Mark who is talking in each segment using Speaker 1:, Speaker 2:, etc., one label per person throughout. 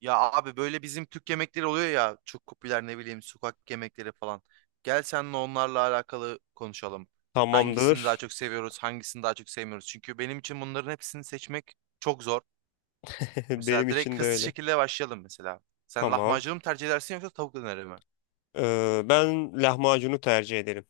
Speaker 1: Ya abi böyle bizim Türk yemekleri oluyor ya, çok popüler, ne bileyim, sokak yemekleri falan. Gel seninle onlarla alakalı konuşalım. Hangisini daha
Speaker 2: Tamamdır.
Speaker 1: çok seviyoruz, hangisini daha çok sevmiyoruz? Çünkü benim için bunların hepsini seçmek çok zor.
Speaker 2: Benim
Speaker 1: Mesela direkt
Speaker 2: için de
Speaker 1: hızlı
Speaker 2: öyle.
Speaker 1: şekilde başlayalım mesela. Sen
Speaker 2: Tamam.
Speaker 1: lahmacunu mu tercih edersin yoksa tavuk döneri mi?
Speaker 2: Ben lahmacunu tercih ederim.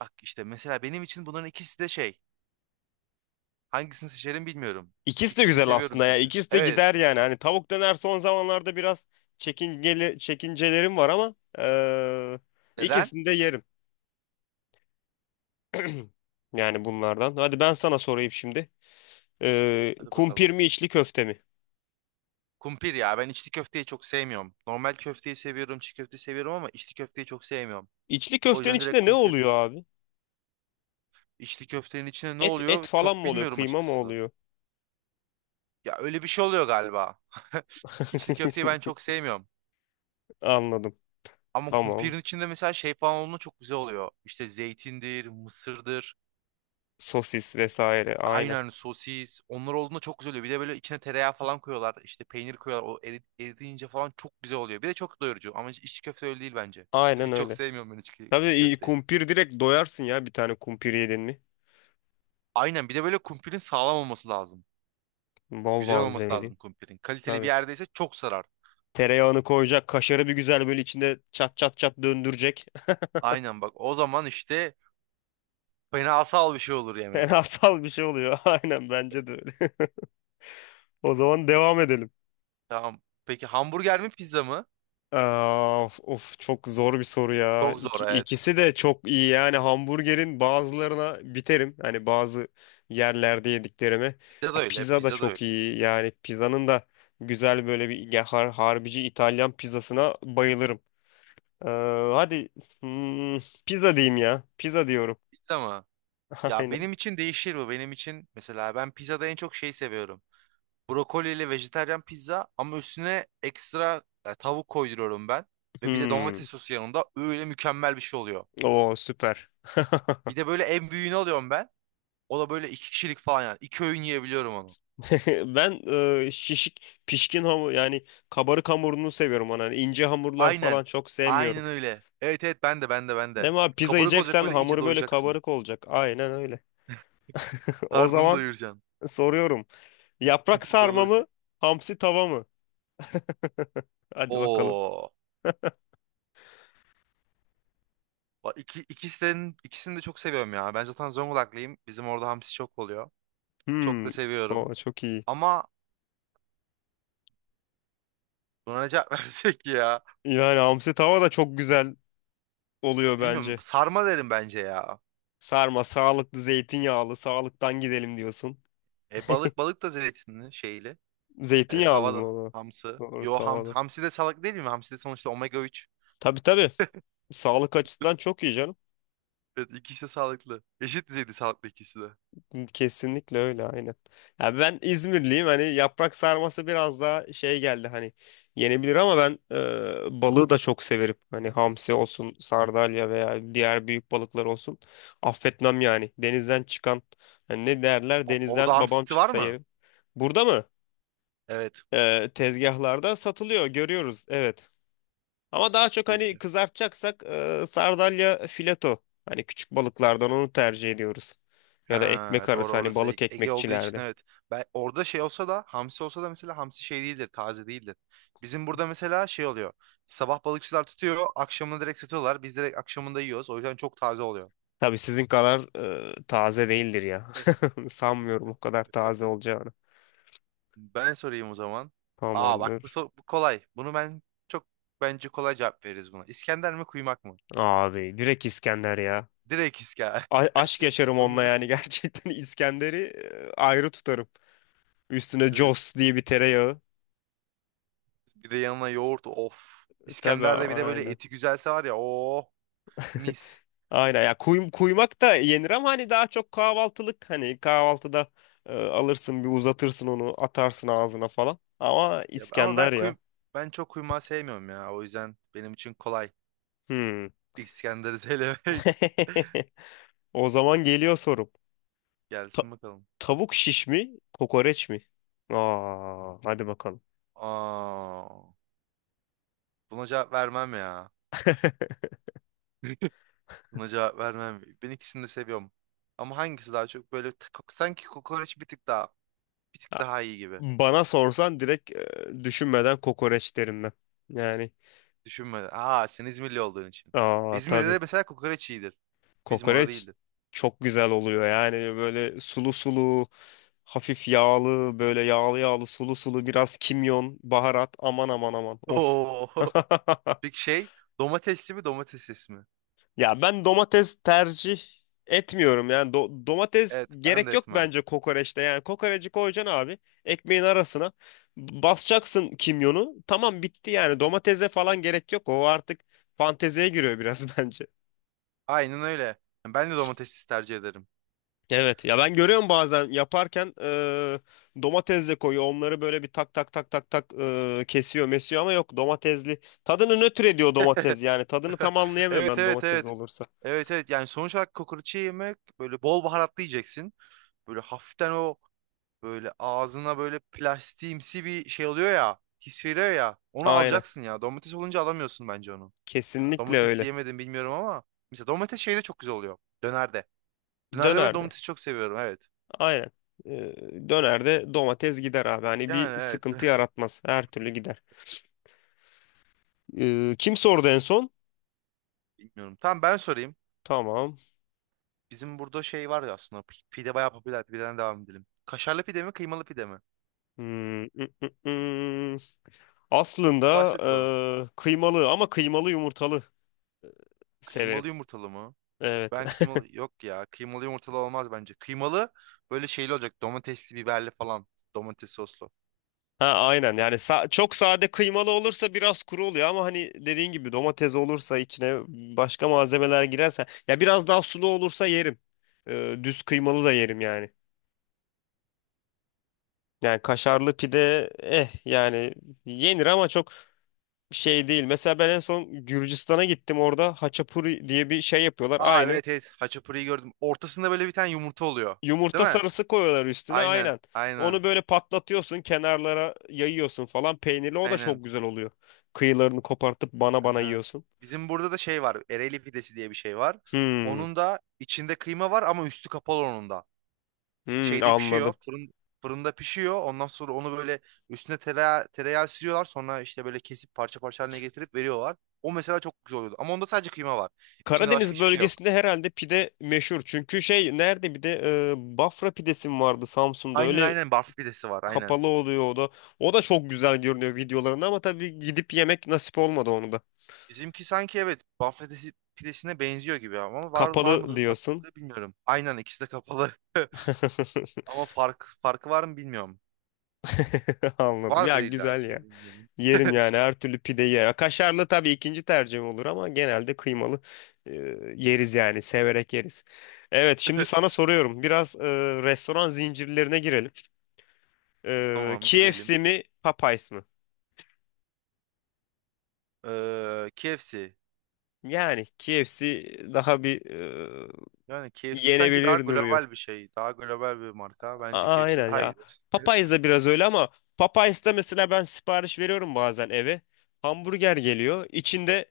Speaker 1: Bak işte mesela benim için bunların ikisi de şey. Hangisini seçerim bilmiyorum.
Speaker 2: İkisi de
Speaker 1: İkisini
Speaker 2: güzel
Speaker 1: seviyorum
Speaker 2: aslında ya.
Speaker 1: çünkü.
Speaker 2: İkisi de
Speaker 1: Evet.
Speaker 2: gider yani. Hani tavuk döner son zamanlarda biraz çekingeli, çekincelerim var ama
Speaker 1: Neden?
Speaker 2: ikisini de yerim. Yani bunlardan. Hadi ben sana sorayım şimdi.
Speaker 1: Hadi
Speaker 2: Kumpir
Speaker 1: bakalım.
Speaker 2: mi, içli köfte mi?
Speaker 1: Kumpir ya, ben içli köfteyi çok sevmiyorum. Normal köfteyi seviyorum, çiğ köfteyi seviyorum ama içli köfteyi çok sevmiyorum.
Speaker 2: İçli
Speaker 1: O
Speaker 2: köftenin
Speaker 1: yüzden direkt
Speaker 2: içinde ne
Speaker 1: kumpir.
Speaker 2: oluyor abi?
Speaker 1: İçli köftenin içine ne
Speaker 2: Et
Speaker 1: oluyor
Speaker 2: falan
Speaker 1: çok
Speaker 2: mı oluyor?
Speaker 1: bilmiyorum
Speaker 2: Kıyma mı
Speaker 1: açıkçası.
Speaker 2: oluyor?
Speaker 1: Ya öyle bir şey oluyor galiba. İçli köfteyi ben çok sevmiyorum.
Speaker 2: Anladım.
Speaker 1: Ama
Speaker 2: Tamam.
Speaker 1: kumpirin içinde mesela şey falan olduğunda çok güzel oluyor. İşte zeytindir, mısırdır,
Speaker 2: Sosis vesaire. Aynen.
Speaker 1: aynen sosis. Onlar olduğunda çok güzel oluyor. Bir de böyle içine tereyağı falan koyuyorlar. İşte peynir koyuyorlar. O eriyince falan çok güzel oluyor. Bir de çok doyurucu. Ama içli köfte öyle değil bence.
Speaker 2: Aynen
Speaker 1: Çok
Speaker 2: öyle.
Speaker 1: sevmiyorum ben içli,
Speaker 2: Tabii
Speaker 1: içli
Speaker 2: iyi
Speaker 1: köfteyi.
Speaker 2: kumpir direkt doyarsın ya, bir tane kumpir yedin mi?
Speaker 1: Aynen, bir de böyle kumpirin sağlam olması lazım.
Speaker 2: Bol
Speaker 1: Güzel olması
Speaker 2: malzemeli.
Speaker 1: lazım kumpirin. Kaliteli bir
Speaker 2: Tabii.
Speaker 1: yerdeyse çok sarar.
Speaker 2: Tereyağını koyacak, kaşarı bir güzel böyle içinde çat çat çat döndürecek.
Speaker 1: Aynen, bak o zaman işte fenasal bir şey olur yemek.
Speaker 2: Fenasal bir şey oluyor. Aynen, bence de öyle. O zaman devam edelim.
Speaker 1: Tamam. Peki hamburger mi pizza mı?
Speaker 2: Aa, of, of, çok zor bir soru ya.
Speaker 1: Çok zor, evet.
Speaker 2: İkisi de çok iyi yani, hamburgerin bazılarına biterim. Hani bazı yerlerde yediklerime.
Speaker 1: Pizza da
Speaker 2: Ya,
Speaker 1: öyle,
Speaker 2: pizza da
Speaker 1: pizza da
Speaker 2: çok
Speaker 1: öyle.
Speaker 2: iyi yani, pizzanın da güzel böyle bir ya, harbici İtalyan pizzasına bayılırım. Ee, hadi hmm, pizza diyeyim ya. Pizza diyorum.
Speaker 1: Pizza mı? Ya
Speaker 2: Aynen.
Speaker 1: benim için değişir bu. Benim için mesela ben pizzada en çok şey seviyorum. Brokoliyle vejetaryen pizza, ama üstüne ekstra tavuk koyduruyorum ben. Ve bir de
Speaker 2: Hmm.
Speaker 1: domates sosu yanında, öyle mükemmel bir şey oluyor.
Speaker 2: Oo, süper.
Speaker 1: Bir de böyle en büyüğünü alıyorum ben. O da böyle iki kişilik falan yani. İki öğün yiyebiliyorum onu.
Speaker 2: Ben pişkin hamur, yani kabarık hamurunu seviyorum ona. Hani ince hamurlar
Speaker 1: Aynen.
Speaker 2: falan çok sevmiyorum.
Speaker 1: Aynen öyle. Evet evet, ben de.
Speaker 2: Değil mi abi? Pizza
Speaker 1: Kabarık olacak,
Speaker 2: yiyeceksen
Speaker 1: böyle iyice
Speaker 2: hamuru böyle
Speaker 1: doyacaksın.
Speaker 2: kabarık olacak. Aynen öyle. O
Speaker 1: Karnını
Speaker 2: zaman
Speaker 1: doyuracaksın.
Speaker 2: soruyorum. Yaprak
Speaker 1: Sonra
Speaker 2: sarma mı?
Speaker 1: bakayım.
Speaker 2: Hamsi tava mı? Hadi bakalım.
Speaker 1: Oo. Bak ikisini de çok seviyorum ya. Ben zaten Zonguldaklıyım. Bizim orada hamsi çok oluyor. Çok
Speaker 2: Hmm.
Speaker 1: da seviyorum.
Speaker 2: Oo, çok iyi.
Speaker 1: Ama buna ne cevap versek ya?
Speaker 2: Yani hamsi tava da çok güzel oluyor
Speaker 1: Bilmiyorum.
Speaker 2: bence.
Speaker 1: Sarma derim bence ya.
Speaker 2: Sarma sağlıklı, zeytinyağlı, sağlıktan gidelim diyorsun.
Speaker 1: E, balık, balık da zeytinli şeyli. E,
Speaker 2: Zeytinyağlı mı
Speaker 1: tavada
Speaker 2: o? Da?
Speaker 1: hamsi.
Speaker 2: Doğru,
Speaker 1: Yo ham,
Speaker 2: tavada.
Speaker 1: hamsi de salak değil mi? Hamsi de sonuçta omega 3.
Speaker 2: Tabii tabii. Sağlık açısından çok iyi canım.
Speaker 1: Evet, ikisi de sağlıklı. Eşit düzeyde sağlıklı ikisi de.
Speaker 2: Kesinlikle öyle, aynen. Ya ben İzmirliyim, hani yaprak sarması biraz daha şey geldi, hani yenebilir ama ben balığı da çok severim. Hani hamsi olsun, sardalya veya diğer büyük balıklar olsun. Affetmem yani. Denizden çıkan, hani ne derler,
Speaker 1: Orada
Speaker 2: denizden babam
Speaker 1: hamsi var
Speaker 2: çıksa
Speaker 1: mı?
Speaker 2: yerim. Burada mı?
Speaker 1: Evet.
Speaker 2: Tezgahlarda satılıyor, görüyoruz, evet. Ama daha çok hani
Speaker 1: Ezgi.
Speaker 2: kızartacaksak sardalya fileto. Hani küçük balıklardan onu tercih ediyoruz. Ya da
Speaker 1: Ha,
Speaker 2: ekmek
Speaker 1: doğru,
Speaker 2: arası, hani
Speaker 1: orası E-
Speaker 2: balık
Speaker 1: Ege olduğu için
Speaker 2: ekmekçilerde.
Speaker 1: evet. Ben orada şey olsa da, hamsi olsa da, mesela hamsi şey değildir, taze değildir. Bizim burada mesela şey oluyor. Sabah balıkçılar tutuyor, akşamını direkt satıyorlar. Biz direkt akşamında yiyoruz. O yüzden çok taze oluyor.
Speaker 2: Tabii sizin kadar taze değildir ya.
Speaker 1: Evet.
Speaker 2: Sanmıyorum o kadar taze olacağını.
Speaker 1: Ben sorayım o zaman. Aa bak bu,
Speaker 2: Tamamdır.
Speaker 1: bu kolay. Bunu ben çok, bence kolay cevap veririz buna. İskender mi kuymak mı?
Speaker 2: Abi direkt İskender ya.
Speaker 1: Direkt İskender.
Speaker 2: Aşk yaşarım onunla
Speaker 1: Bunu
Speaker 2: yani gerçekten İskender'i ayrı tutarım. Üstüne Jos diye bir tereyağı.
Speaker 1: Bir de yanına yoğurt, of.
Speaker 2: Tabii,
Speaker 1: İskender'de bir de böyle
Speaker 2: aynen.
Speaker 1: eti güzelse, var ya, o mis.
Speaker 2: Aynen ya, kuymak da yenir ama hani daha çok kahvaltılık, hani kahvaltıda alırsın, bir uzatırsın, onu atarsın ağzına falan. Ama
Speaker 1: Ya, ama
Speaker 2: İskender ya.
Speaker 1: ben çok kuymağı sevmiyorum ya. O yüzden benim için kolay.
Speaker 2: Hmm.
Speaker 1: İskender'i söylemek.
Speaker 2: O zaman geliyor sorum. Ta-
Speaker 1: Gelsin bakalım.
Speaker 2: Tavuk şiş mi, kokoreç mi? Aa, hadi bakalım.
Speaker 1: Aa, buna cevap vermem ya. Buna cevap vermem. Ben ikisini de seviyorum. Ama hangisi daha çok böyle sanki kokoreç bir tık daha, bir tık daha iyi gibi.
Speaker 2: Bana sorsan direkt düşünmeden kokoreç derim ben. Yani,
Speaker 1: Düşünmeden. Aa, sen İzmirli olduğun için.
Speaker 2: aa
Speaker 1: İzmir'de de
Speaker 2: tabii.
Speaker 1: mesela kokoreç iyidir. Bizim orada
Speaker 2: Kokoreç
Speaker 1: değildi.
Speaker 2: çok güzel oluyor yani, böyle sulu sulu, hafif yağlı, böyle yağlı yağlı, sulu sulu, biraz kimyon, baharat. Aman aman aman. Of.
Speaker 1: Oo. Peki şey, domatesli mi domatessiz mi?
Speaker 2: Ya ben domates tercih etmiyorum yani. Domates
Speaker 1: Evet, ben
Speaker 2: gerek
Speaker 1: de
Speaker 2: yok
Speaker 1: etmem.
Speaker 2: bence kokoreçte. Yani kokoreci koyacaksın abi, ekmeğin arasına basacaksın, kimyonu, tamam, bitti. Yani domatese falan gerek yok, o artık fanteziye giriyor biraz bence.
Speaker 1: Aynen öyle. Yani ben de domatessiz tercih ederim.
Speaker 2: Evet ya, ben görüyorum bazen yaparken, domates de koyuyor, onları böyle bir tak tak tak tak tak, kesiyor mesiyor ama yok, domatesli tadını nötr ediyor domates. Yani tadını tam anlayamıyorum
Speaker 1: Evet
Speaker 2: ben
Speaker 1: evet
Speaker 2: domates
Speaker 1: evet.
Speaker 2: olursa.
Speaker 1: Evet, yani sonuç olarak kokoreçi yemek böyle bol baharatlı yiyeceksin. Böyle hafiften o, böyle ağzına böyle plastiğimsi bir şey oluyor ya. His veriyor ya. Onu
Speaker 2: Aynen,
Speaker 1: alacaksın ya. Domates olunca alamıyorsun bence onu.
Speaker 2: kesinlikle
Speaker 1: Domates
Speaker 2: öyle.
Speaker 1: yemedim bilmiyorum ama. Mesela domates şeyde çok güzel oluyor. Dönerde. Dönerde ben
Speaker 2: Dönerde,
Speaker 1: domatesi çok seviyorum evet.
Speaker 2: aynen. Dönerde domates gider abi, hani bir
Speaker 1: Yani evet.
Speaker 2: sıkıntı yaratmaz, her türlü gider. Kim sordu en son?
Speaker 1: Bilmiyorum. Tamam, ben sorayım.
Speaker 2: Tamam.
Speaker 1: Bizim burada şey var ya aslında. Pide bayağı popüler. Pideden devam edelim. Kaşarlı pide mi, kıymalı pide mi?
Speaker 2: Hmm, ı, ı, ı.
Speaker 1: Bu
Speaker 2: Aslında
Speaker 1: basit bu.
Speaker 2: kıymalı ama kıymalı yumurtalı severim.
Speaker 1: Kıymalı yumurtalı mı?
Speaker 2: Evet.
Speaker 1: Ben kıymalı... Yok ya. Kıymalı yumurtalı olmaz bence. Kıymalı böyle şeyli olacak. Domatesli, biberli falan. Domates soslu.
Speaker 2: Ha, aynen. Yani çok sade kıymalı olursa biraz kuru oluyor ama hani dediğin gibi, domates olursa içine, başka malzemeler girerse, ya biraz daha sulu olursa yerim. Düz kıymalı da yerim yani. Yani kaşarlı pide, eh yani, yenir ama çok şey değil. Mesela ben en son Gürcistan'a gittim, orada haçapuri diye bir şey yapıyorlar
Speaker 1: Aa
Speaker 2: aynı.
Speaker 1: evet evet. Haçapuri'yi gördüm. Ortasında böyle bir tane yumurta oluyor. Değil
Speaker 2: Yumurta
Speaker 1: mi?
Speaker 2: sarısı koyuyorlar üstüne,
Speaker 1: Aynen.
Speaker 2: aynen. Onu
Speaker 1: Aynen.
Speaker 2: böyle patlatıyorsun, kenarlara yayıyorsun falan, peynirli, o da
Speaker 1: Aynen.
Speaker 2: çok güzel oluyor. Kıyılarını kopartıp bana bana
Speaker 1: Aha.
Speaker 2: yiyorsun.
Speaker 1: Bizim burada da şey var. Ereğli pidesi diye bir şey var.
Speaker 2: Hmm,
Speaker 1: Onun da içinde kıyma var ama üstü kapalı onun da. Şeyde pişiyor.
Speaker 2: anladım.
Speaker 1: Fırında pişiyor. Ondan sonra onu böyle üstüne tereyağı sürüyorlar. Sonra işte böyle kesip parça parça haline getirip veriyorlar. O mesela çok güzel oluyordu. Ama onda sadece kıyma var. İçinde başka
Speaker 2: Karadeniz
Speaker 1: hiçbir şey yok.
Speaker 2: bölgesinde herhalde pide meşhur. Çünkü şey nerede, bir de Bafra pidesi mi vardı Samsun'da,
Speaker 1: Aynen
Speaker 2: öyle
Speaker 1: aynen barf pidesi var aynen.
Speaker 2: kapalı oluyor o da. O da çok güzel görünüyor videolarında ama tabii gidip yemek nasip olmadı onu da.
Speaker 1: Bizimki sanki, evet, barf pidesi, pidesine benziyor gibi ama var
Speaker 2: Kapalı
Speaker 1: mıdır
Speaker 2: diyorsun.
Speaker 1: farklı bilmiyorum. Aynen, ikisi de kapalı. Ama farkı var mı bilmiyorum.
Speaker 2: Anladım.
Speaker 1: Vardır
Speaker 2: Ya güzel
Speaker 1: illaki,
Speaker 2: ya.
Speaker 1: bilmiyorum.
Speaker 2: Yerim yani, her türlü pideyi yerim. Kaşarlı tabii ikinci tercihim olur ama genelde kıymalı e, yeriz yani, severek yeriz. Evet, şimdi sana soruyorum. Biraz restoran zincirlerine girelim.
Speaker 1: Tamam, girelim.
Speaker 2: KFC mi, Popeyes mi?
Speaker 1: KFC.
Speaker 2: Yani KFC daha bir
Speaker 1: Yani KFC sanki daha
Speaker 2: yenebilir.
Speaker 1: global bir şey. Daha global bir marka. Bence KFC
Speaker 2: Aynen
Speaker 1: daha
Speaker 2: ya.
Speaker 1: iyidir.
Speaker 2: Popeyes de biraz öyle ama Popeyes'te mesela ben sipariş veriyorum bazen eve. Hamburger geliyor. İçinde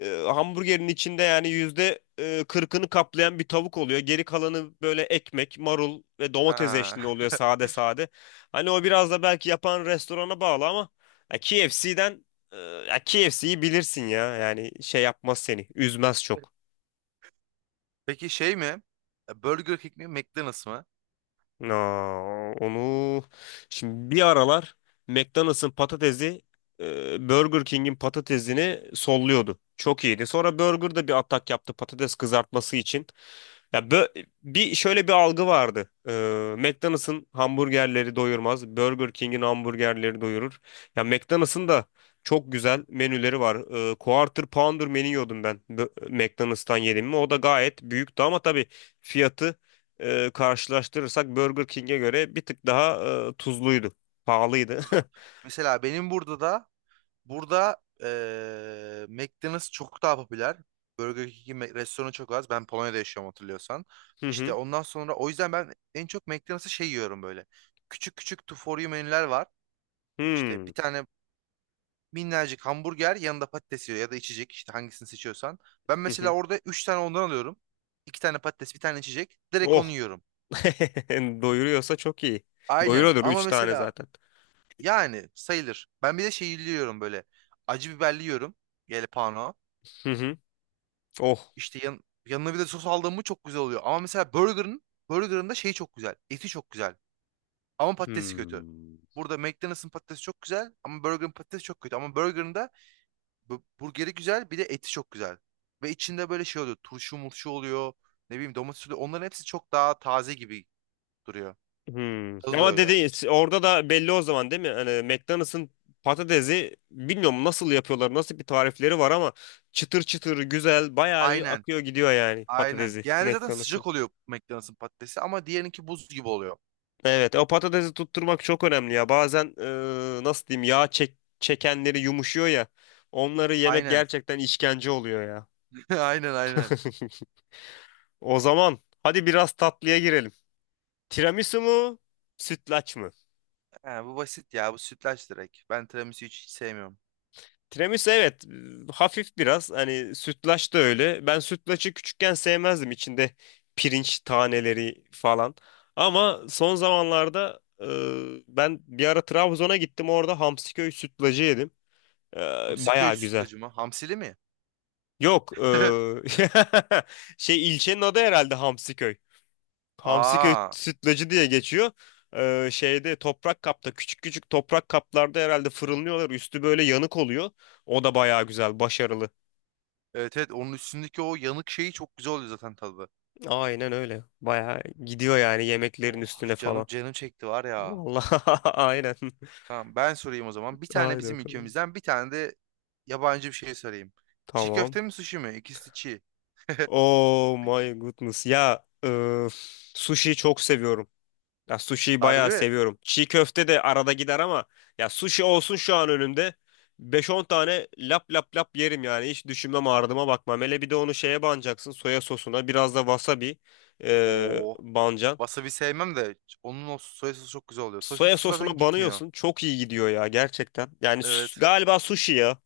Speaker 2: hamburgerin içinde yani yüzde kırkını kaplayan bir tavuk oluyor. Geri kalanı böyle ekmek, marul ve domates
Speaker 1: Ha.
Speaker 2: eşliğinde oluyor, sade sade. Hani o biraz da belki yapan restorana bağlı ama ya ya KFC'yi bilirsin ya. Yani şey yapmaz seni. Üzmez çok.
Speaker 1: Peki şey mi? E, Burger King mi? McDonald's mı?
Speaker 2: Aa, onu şimdi bir aralar McDonald's'ın patatesi Burger King'in patatesini solluyordu. Çok iyiydi. Sonra Burger da bir atak yaptı patates kızartması için. Ya bir şöyle bir algı vardı. McDonald's'ın hamburgerleri doyurmaz, Burger King'in hamburgerleri doyurur. Ya McDonald's'ın da çok güzel menüleri var. Quarter Pounder menü yiyordum ben. McDonald's'tan yedim mi? O da gayet büyüktü ama tabii fiyatı karşılaştırırsak Burger King'e göre bir tık daha tuzluydu. Pahalıydı.
Speaker 1: Ha. Mesela benim burada McDonald's çok daha popüler. Burger King'in restoranı çok az. Ben Polonya'da yaşıyorum, hatırlıyorsan.
Speaker 2: Hı
Speaker 1: İşte
Speaker 2: hı.
Speaker 1: ondan sonra, o yüzden ben en çok McDonald's'ı şey yiyorum böyle. Küçük küçük to for you menüler var. İşte
Speaker 2: Hmm.
Speaker 1: bir tane minnacık hamburger, yanında patates yiyor ya da içecek, işte hangisini seçiyorsan. Ben
Speaker 2: Hı
Speaker 1: mesela
Speaker 2: hı.
Speaker 1: orada 3 tane ondan alıyorum. İki tane patates, bir tane içecek. Direkt onu
Speaker 2: Oh.
Speaker 1: yiyorum.
Speaker 2: Doyuruyorsa çok iyi.
Speaker 1: Aynen,
Speaker 2: Doyuruyordur
Speaker 1: ama
Speaker 2: 3 tane
Speaker 1: mesela
Speaker 2: zaten.
Speaker 1: yani sayılır. Ben bir de şey yiyorum böyle. Acı biberli yiyorum. Yelpano.
Speaker 2: Hı hı. Oh.
Speaker 1: İşte yanına bir de sos aldığım mı çok güzel oluyor. Ama mesela burgerın da şeyi çok güzel. Eti çok güzel. Ama patatesi kötü.
Speaker 2: Hmm.
Speaker 1: Burada McDonald's'ın patatesi çok güzel ama burgerın patatesi çok kötü. Ama burgerın da burgeri güzel, bir de eti çok güzel. Ve içinde böyle şey oluyor. Turşu murşu oluyor. Ne bileyim, domates oluyor. Onların hepsi çok daha taze gibi duruyor.
Speaker 2: Hmm.
Speaker 1: Tadı da
Speaker 2: Ama
Speaker 1: öyle.
Speaker 2: dedi orada da belli o zaman, değil mi? Hani McDonald's'ın patatesi, bilmiyorum nasıl yapıyorlar, nasıl bir tarifleri var ama çıtır çıtır güzel, bayağı bir
Speaker 1: Aynen.
Speaker 2: akıyor gidiyor yani
Speaker 1: Aynen.
Speaker 2: patatesi
Speaker 1: Genelde zaten
Speaker 2: McDonald's.
Speaker 1: sıcak oluyor McDonald's'ın patatesi, ama diğerinki buz gibi oluyor.
Speaker 2: Evet, o patatesi tutturmak çok önemli ya. Bazen nasıl diyeyim, çekenleri yumuşuyor ya. Onları yemek
Speaker 1: Aynen.
Speaker 2: gerçekten işkence oluyor ya.
Speaker 1: Aynen.
Speaker 2: O zaman hadi biraz tatlıya girelim. Tiramisu mu, sütlaç mı?
Speaker 1: He, bu basit ya. Bu sütlaç direkt. Ben tiramisu hiç sevmiyorum.
Speaker 2: Tiramisu, evet, hafif biraz. Hani sütlaç da öyle. Ben sütlaçı küçükken sevmezdim, içinde pirinç taneleri falan. Ama son zamanlarda ben bir ara Trabzon'a gittim. Orada Hamsiköy sütlacı yedim. E,
Speaker 1: Hamsi köy
Speaker 2: Bayağı güzeldi.
Speaker 1: sütlacı mı? Hamsili mi?
Speaker 2: Yok. Şey, ilçenin adı herhalde Hamsiköy. Hamsiköy
Speaker 1: Aa.
Speaker 2: sütlacı diye geçiyor. Şeyde toprak kapta, küçük küçük toprak kaplarda herhalde fırınlıyorlar. Üstü böyle yanık oluyor. O da bayağı güzel, başarılı.
Speaker 1: Evet evet, onun üstündeki o yanık şeyi çok güzel oluyor zaten tadı.
Speaker 2: Aynen öyle. Bayağı gidiyor yani yemeklerin
Speaker 1: Oh,
Speaker 2: üstüne
Speaker 1: canım
Speaker 2: falan.
Speaker 1: canım çekti var ya.
Speaker 2: Vallahi aynen.
Speaker 1: Tamam, ben sorayım o zaman. Bir tane
Speaker 2: Haydi
Speaker 1: bizim
Speaker 2: bakalım.
Speaker 1: ülkemizden, bir tane de yabancı bir şey sorayım. Çiğ
Speaker 2: Tamam.
Speaker 1: köfte mi sushi mi? İkisi de çiğ.
Speaker 2: Oh my goodness. Ya sushi çok seviyorum. Ya sushi'yi bayağı
Speaker 1: Harbi.
Speaker 2: seviyorum. Çiğ köfte de arada gider ama ya sushi olsun şu an önümde, beş on tane lap lap lap yerim yani. Hiç düşünmem, ardıma bakmam. Hele bir de onu şeye banacaksın. Soya sosuna biraz da wasabi
Speaker 1: Oo.
Speaker 2: banacaksın.
Speaker 1: Wasabi sevmem de, onun o soya sosu çok güzel oluyor. Soya
Speaker 2: Soya
Speaker 1: sosu zaten
Speaker 2: sosuna
Speaker 1: gitmiyor.
Speaker 2: banıyorsun. Çok iyi gidiyor ya gerçekten. Yani
Speaker 1: Evet.
Speaker 2: galiba sushi ya.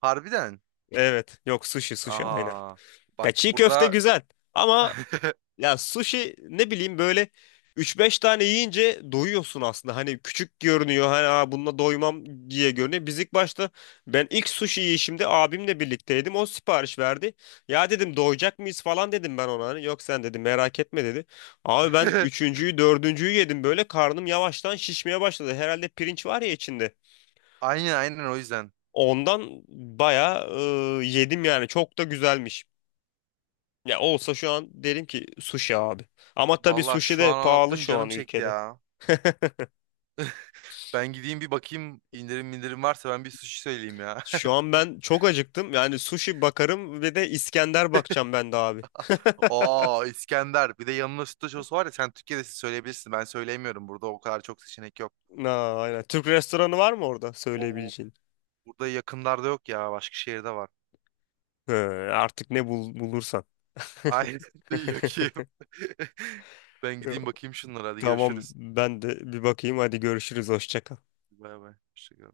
Speaker 1: Harbiden.
Speaker 2: Evet. Yok, sushi, sushi, aynen.
Speaker 1: Aha.
Speaker 2: Ya
Speaker 1: Bak
Speaker 2: çiğ köfte
Speaker 1: burada
Speaker 2: güzel. Ama ya sushi, ne bileyim, böyle üç beş tane yiyince doyuyorsun aslında. Hani küçük görünüyor. Hani, aa, bununla doymam diye görünüyor. Biz ilk başta Ben ilk sushi yiyişimde abimle birlikteydim. O sipariş verdi. Ya dedim doyacak mıyız falan, dedim ben ona. Hani, yok sen, dedim, merak etme, dedi. Abi ben üçüncüyü, dördüncüyü yedim, böyle karnım yavaştan şişmeye başladı. Herhalde pirinç var ya içinde.
Speaker 1: aynen o yüzden.
Speaker 2: Ondan bayağı yedim yani. Çok da güzelmiş. Ya olsa şu an derim ki sushi abi. Ama tabii
Speaker 1: Vallahi
Speaker 2: sushi
Speaker 1: şu
Speaker 2: de
Speaker 1: an
Speaker 2: pahalı
Speaker 1: anlattın
Speaker 2: şu
Speaker 1: canım
Speaker 2: an
Speaker 1: çekti
Speaker 2: ülkede.
Speaker 1: ya. Ben gideyim bir bakayım, indirim varsa ben bir sushi söyleyeyim ya.
Speaker 2: Şu an ben çok acıktım. Yani sushi bakarım ve de İskender bakacağım ben de abi.
Speaker 1: Aa, İskender. Bir de yanına sütlaç sosu var ya, sen Türkiye'de siz söyleyebilirsin. Ben söyleyemiyorum. Burada o kadar çok seçenek yok.
Speaker 2: Na, aynen. Türk restoranı var mı orada
Speaker 1: Oo,
Speaker 2: söyleyebileceğin?
Speaker 1: burada yakınlarda yok ya. Başka şehirde var.
Speaker 2: He, artık ne bul bulursan.
Speaker 1: Ay yok ki. Ben gideyim bakayım şunlara. Hadi
Speaker 2: Tamam,
Speaker 1: görüşürüz.
Speaker 2: ben de bir bakayım. Hadi görüşürüz. Hoşça kal.
Speaker 1: Bay bay. Hoşça kal.